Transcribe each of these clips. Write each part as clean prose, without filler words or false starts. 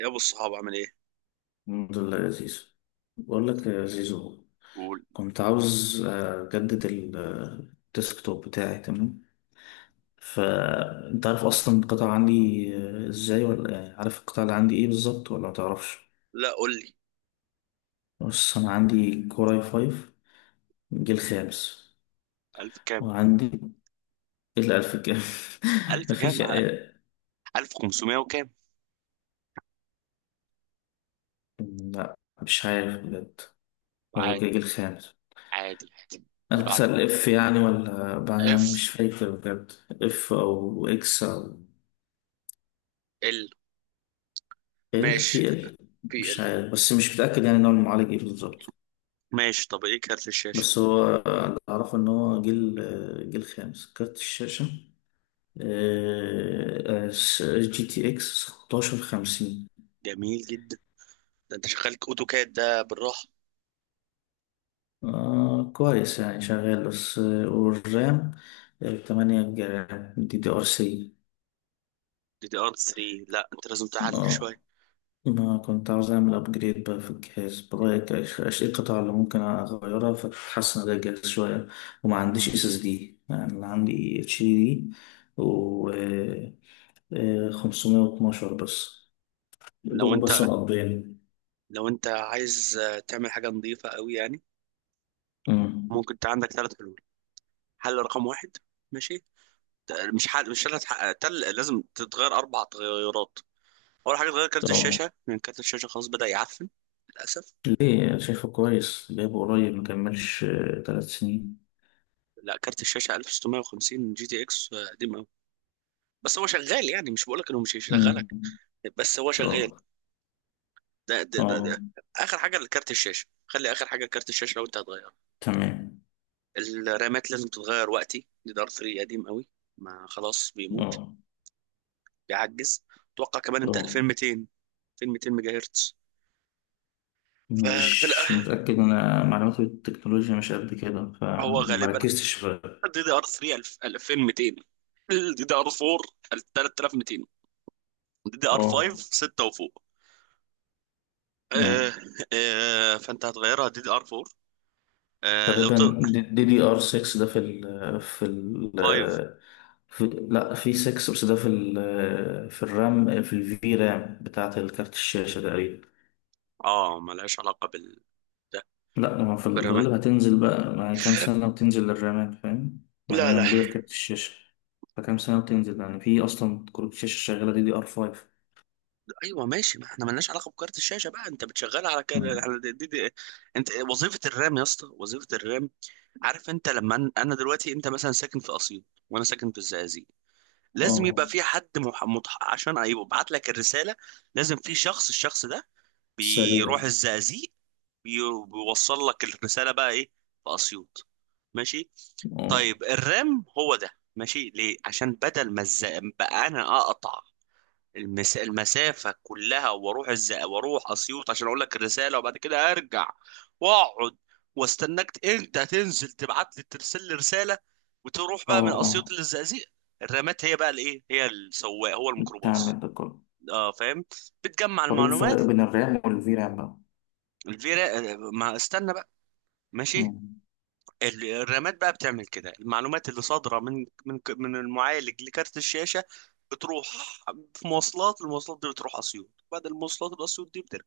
يا ابو الصحاب عامل ايه؟ الحمد لله يا زيزو. بقول لك يا زيزو، قول. كنت عاوز أجدد الديسكتوب بتاعي، تمام. فأنت عارف أصلا القطع عندي إزاي، ولا يعني عارف القطع اللي عندي إيه بالظبط ولا متعرفش؟ لا قول لي. بص، أنا عندي كوراي فايف، جيل خامس. الف كام؟ وعندي الألف كام. الف مفيش. كام، الف خمسمية وكام؟ لا، مش عارف بجد. هو عادي. جيل خامس. عادي. عادي. اللي أنا بعده. بتسأل اف يعني، أنا اف. مش فاكر بجد، اف او اكس او ال. ال ماشي. في ال، بي مش ال. عارف، بس مش متأكد يعني نوع المعالج ايه بالظبط. ماشي. طب ايه كارت الشاشه؟ بس هو اللي أعرفه إن هو جيل خامس. كارت الشاشة جي تي إكس 1650. جميل جدا. ده انت شغالك اوتوكاد ده بالراحه. آه، كويس يعني شغال، بس والرام 8 جيجا دي دي ار سي. دي دي ار 3. لا انت لازم تعلي اه، شويه. أنا كنت عاوز أعمل أبجريد بقى في الجهاز، برأيك إيش القطع اللي ممكن أغيرها فتحسن ده الجهاز شوية؟ وما عنديش اس اس دي، يعني أنا عندي اتش دي دي و 512 بس. لو دول بس انت مقضيين. لو انت عايز تعمل حاجه نظيفه قوي يعني. أمم. ممكن انت عندك ثلاث حلول. حل رقم واحد. ماشي. ت- مش حل مش ثلاث تل لازم تتغير اربع تغيرات. اول حاجه اتغير كارت طب الشاشه لان كارت الشاشه خلاص بدا يعفن للاسف. ليه؟ شايفه كويس، جايبه قريب، مكملش 3 سنين. لا كارت الشاشه 1650 جي تي اكس قديم قوي. بس هو شغال يعني، مش بقولك انه مش أمم. هيشغلك، بس هو شغال. طب. ده ده ده, اه، ده. اخر حاجه لكارت الشاشه، خلي اخر حاجه كارت الشاشه لو انت هتغيره. تمام. الرامات لازم تتغير، وقتي دي دار 3 قديم قوي. ما خلاص بيموت. اه. بيعجز. اتوقع كمان انت اه، 2200. 2200 ميجا هرتز. ففي مش الأ- متأكد، أنا معلوماتي بالتكنولوجيا مش قد كده هو غالبا فمركزتش في. دي دي ار 3 2200، الدي دي ار 4 3200، دي دي ار 5 اه. 6 وفوق. آه. نعم. آه فانت هتغيرها دي دي ار 4 آه لو تقريبا تقدر. دي دي ار 6، ده 5. في، لا، في 6، بس ده في الرام، في الفي رام بتاعة الكارت الشاشة تقريبا. اه ملهاش علاقه بال، ده لا، ما في برمان. الغالب هتنزل بقى، ما هي كام سنة وتنزل للرامات، فاهم. يعني لا هي لا، موجودة في كارت الشاشة، فكام سنة وتنزل، يعني في أصلا كروت الشاشة شغالة دي دي ار 5. ايوه ماشي، ما احنا ملناش علاقه بكارت الشاشه بقى. انت بتشغلها على كده على دي دي دي. انت وظيفه الرام يا اسطى، وظيفه الرام. عارف انا دلوقتي، انت مثلا ساكن في اسيوط وانا ساكن في الزقازيق. لازم اه. يبقى في حد عشان يبعت لك الرساله. لازم في شخص، الشخص ده سريع. بيروح الزقازيق، بي- بيوصل لك الرسالة بقى ايه في اسيوط. ماشي. اه. طيب الرام هو ده. ماشي. ليه؟ عشان بدل ما بقى انا اقطع المسافة كلها واروح واروح اسيوط عشان اقول لك الرسالة وبعد كده ارجع واقعد واستناك انت تنزل تبعت لي، ترسل لي رسالة، وتروح بقى من اه، اسيوط فاهم. للزقازيق. الرامات هي بقى الايه، هي السواق، هو الميكروباص. بتعمل ده كله. اه فاهم. بتجمع طب ايه المعلومات. الفرق بين الرام والفي رام بقى؟ الفيرا آه، ما استنى بقى. ماشي. مم. الرامات بقى بتعمل كده، المعلومات اللي صادره من من المعالج لكارت الشاشه بتروح في مواصلات. المواصلات دي بتروح اسيوط، بعد المواصلات الاسيوط دي بترجع.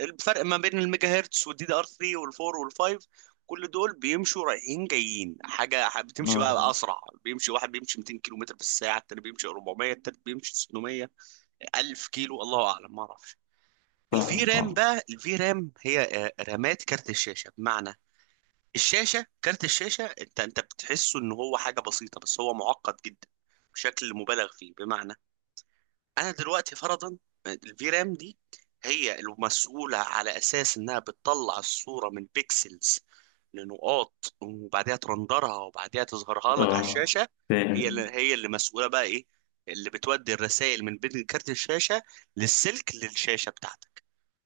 الفرق ما بين الميجا هرتز والدي دي ار 3 وال4 وال5، كل دول بيمشوا رايحين جايين. بتمشي بقى اه، اسرع. بيمشي واحد بيمشي 200 كيلو متر في الساعه، التاني بيمشي 400، التالت بيمشي 600، 1000 كيلو. الله اعلم ما اعرفش. الفي فاهمك. رام اه. بقى، الفي رام هي رامات كارت الشاشه. بمعنى الشاشه، كارت الشاشه، انت بتحسه ان هو حاجه بسيطه بس هو معقد جدا بشكل مبالغ فيه. بمعنى انا دلوقتي فرضا الفي رام دي هي المسؤوله على اساس انها بتطلع الصوره من بيكسلز لنقاط، وبعدها ترندرها، وبعدها تظهرها لك على اه، الشاشه. هي اللي فاهم. هي اللي مسؤوله بقى ايه، اللي بتودي الرسائل من بين كارت الشاشه للسلك للشاشه بتاعتك.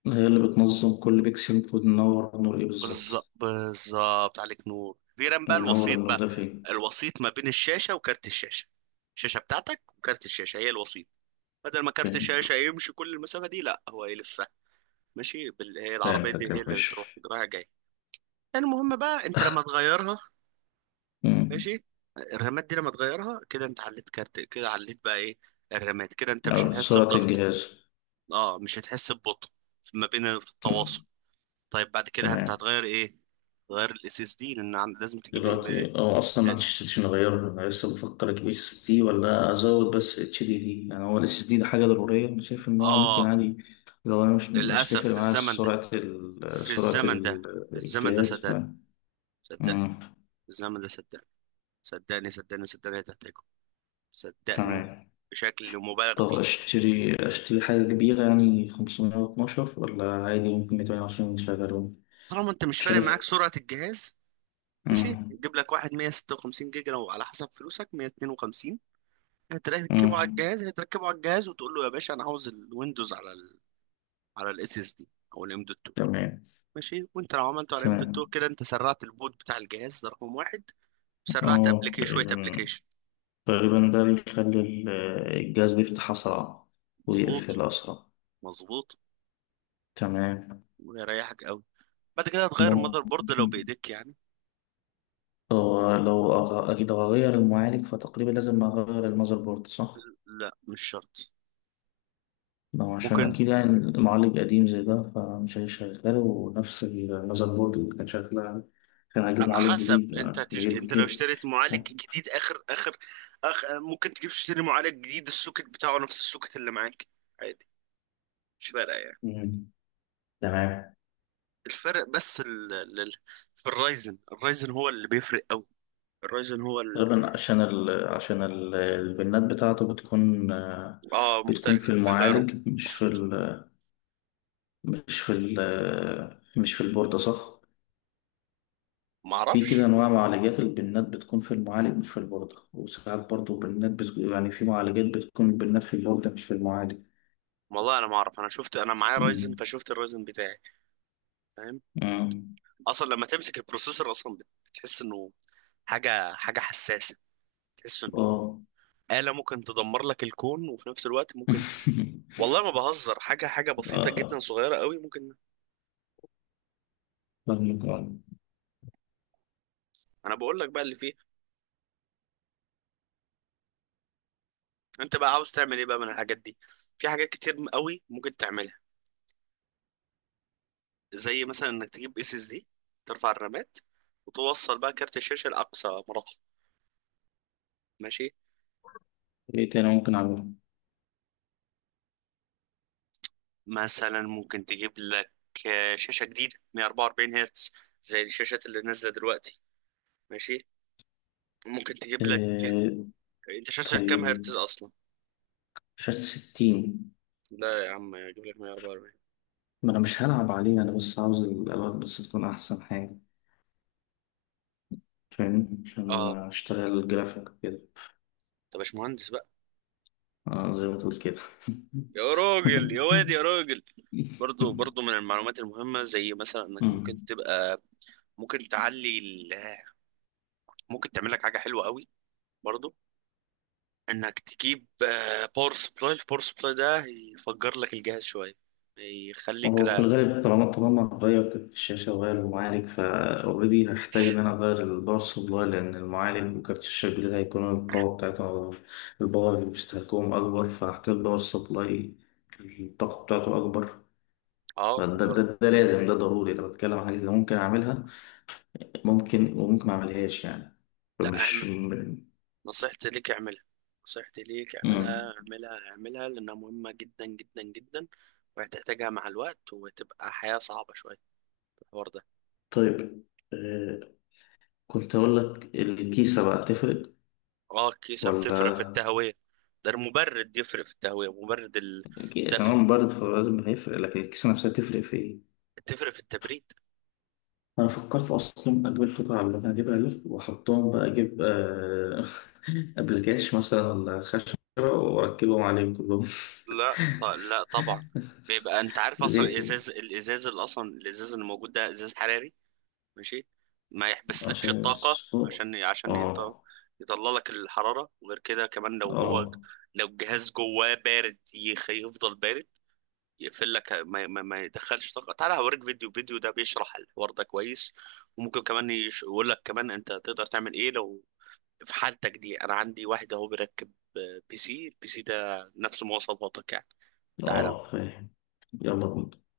هي اللي بتنظم كل بيكسل، المفروض ننور النور ايه بالظبط، بالظبط، بالظبط عليك نور. غير بقى وينور الوسيط النور بقى، ده فين. الوسيط ما بين الشاشة وكارت الشاشة. الشاشة بتاعتك وكارت الشاشة هي الوسيط. بدل ما كارت فهمت. الشاشة يمشي كل المسافة دي، لا هو يلفها. ماشي. هي العربية فهمتك دي يا هي اللي باشا. بتروح رايحة جاية. المهم بقى انت لما تغيرها، مم. ماشي، الرامات دي لما تغيرها كده انت عليت كارت، كده عليت بقى ايه، الرامات. كده انت مش أو هتحس سرعة بضغط. الجهاز. اه، مش هتحس ببطء ما بين في التواصل. مم. طيب بعد كده انت تمام. هتغير ايه؟ غير الاس اس دي لان لازم تجيب. دلوقتي اه، اصلا ما عنديش سيشن اغيره، انا لسه بفكر اجيب اس اس دي ولا ازود بس اتش دي دي، يعني هو الاس اس دي ده حاجه ضروريه؟ انا شايف ان هو ممكن اه. عادي لو انا مش للاسف، هتفرق في معايا الزمن ده، سرعه في الزمن ده، في الزمن ده الجهاز، ف... صدقني، صدقني، مم. في الزمن ده صدقني، صدقني صدقني صدقني هتحتاجه، صدقني، تمام. بشكل مبالغ طب فيه. اشتري اشتري حاجه كبيره يعني 512، ولا عادي ممكن 220 يشغلون؟ طالما انت مش فارق شايف. معاك سرعه الجهاز، ماشي، مم. جيب لك واحد 156 جيجا، لو على حسب فلوسك 152. هتركبه على مم. الجهاز، هتركبه على الجهاز وتقول له يا باشا انا عاوز الويندوز على ال، على الاس اس دي او الام دوت 2. تمام. ماشي. وانت لو عملته على ام دوت 2 تمام. كده انت سرعت البوت بتاع الجهاز، ده رقم واحد. سرعت اه، ابلكيشن شويه، تقريبا. ابلكيشن. تقريبا ده بيخلي الجهاز بيفتح أسرع مظبوط. ويقفل أسرع. مظبوط. تمام. ويريحك قوي. بعد كده هتغير المذر بورد لو ممكن بايديك يعني. أكيد هغير المعالج، فتقريبا لازم أغير المذر بورد، صح؟ لا مش شرط. لو عشان ممكن. أكيد يعني المعالج قديم زي ده فمش هيشغله ونفس المذر بورد اللي كان شغال، كان هجيب على معالج حسب جديد، انت يعني بيجيب انت لو جيل. اشتريت معالج جديد اخر اخر ممكن تجيب تشتري معالج جديد، السوكت بتاعه نفس السوكت اللي معاك، عادي، مش فارقه يعني. مم. تمام. الفرق بس في الرايزن، الرايزن هو اللي بيفرق قوي. الرايزن هو ال... تقريبا عشان البنات بتاعته بتكون آه، اه بتكون في مختلف بيغيره. المعالج، مش في البوردة، صح؟ ما في كده اعرفش. أنواع معالجات، البنات بتكون في المعالج مش في البوردة، وساعات برضو بنات يعني في معالجات بتكون البنات في البوردة مش في المعالج. والله انا ما اعرف، انا شفت، انا معايا رايزن مم. فشفت الرايزن بتاعي. فاهم؟ مم. اصلا لما تمسك البروسيسور اصلا بتحس انه حاجه، حاجه حساسه. تحس انه اه. آلة ممكن تدمر لك الكون، وفي نفس الوقت ممكن والله ما بهزر. حاجه حاجه بسيطه جدا، اه، صغيره قوي ممكن. فاهمك آه. انا بقول لك بقى اللي فيه. انت بقى عاوز تعمل ايه بقى من الحاجات دي؟ في حاجات كتير قوي ممكن تعملها. زي مثلا انك تجيب اس اس دي، ترفع الرامات، وتوصل بقى كارت الشاشه لاقصى مراحل. ماشي. ايه تاني ممكن أعمله؟ مثلا ممكن تجيب لك شاشه جديده 144 هرتز، زي الشاشات اللي نازله دلوقتي. ماشي. ممكن تجيب لك، آه. انت شاشتك كام هرتز طيب. اصلا؟ شاشة 60. لا يا عم اجيب لك 144. ما أنا مش هلعب عليها، أنا بس عاوز الألوان بس تكون أحسن حاجة، فاهمني، عشان اه. أشتغل جرافيك كده. طب مش مهندس بقى. آه، زي ما تقول كده. يا راجل، يا واد، يا راجل. برضو، برضو من المعلومات المهمة، زي مثلا انك ممكن مم. تبقى، ممكن ممكن تعمل لك حاجة حلوة قوي برضو، انك تجيب باور سبلاي. الباور سبلاي ده يفجر لك الجهاز شوية، يخليك هو في كده. الغالب، طالما هغير كارت الشاشة وغير المعالج، فأوريدي هحتاج إن أنا أغير الباور سبلاي، لأن المعالج وكارت الشاشة الجديد هيكون القوة بتاعته، الباور اللي بيستهلكوهم أكبر، فهحتاج باور سبلاي الطاقة بتاعته أكبر. اه فده و... ده, ده, ده لازم، ده ضروري. أنا بتكلم عن حاجة اللي ممكن أعملها، ممكن وممكن ما أعملهاش يعني. لا، فمش م- نصيحتي ليك اعملها. نصيحتي ليك مم. اعملها، اعملها، اعملها، لأنها مهمة جدا جدا جدا. وهتحتاجها مع الوقت، وتبقى حياة صعبة شوية في الحوار ده. طيب آه، كنت أقول لك الكيسة بقى تفرق، اه الكيسة ولا... بتفرق في التهوية. ده المبرد يفرق في التهوية، مبرد أكيد عشان الدفء. هو مبارد فلازم هيفرق، لكن الكيسة نفسها تفرق في إيه؟ تفرق في التبريد. أنا فكرت أصلا أجيب قطع اللي أنا هجيبها دي وأحطهم بقى، أجيب أبلكاش مثلا ولا خشبة وأركبهم عليهم كلهم. لا طبعا. بيبقى انت عارف اصلا ليه طيب؟ الازاز اللي موجود ده ازاز حراري. ماشي. ما يحبسلكش عشان الطاقة السوق. عشان آه. يطلع لك الحرارة. وغير كده كمان آه. لو الجهاز جواه بارد يفضل بارد، يقفل لك ما يدخلش طاقة. تعالى هوريك فيديو، فيديو ده بيشرح الحوار ده كويس. وممكن كمان يقول لك كمان انت تقدر تعمل ايه لو في حالتك دي. انا عندي واحد اهو بيركب بي سي، البي سي ده نفس مواصفاتك يعني. تعالى. آه، فاهم. يلا بينا.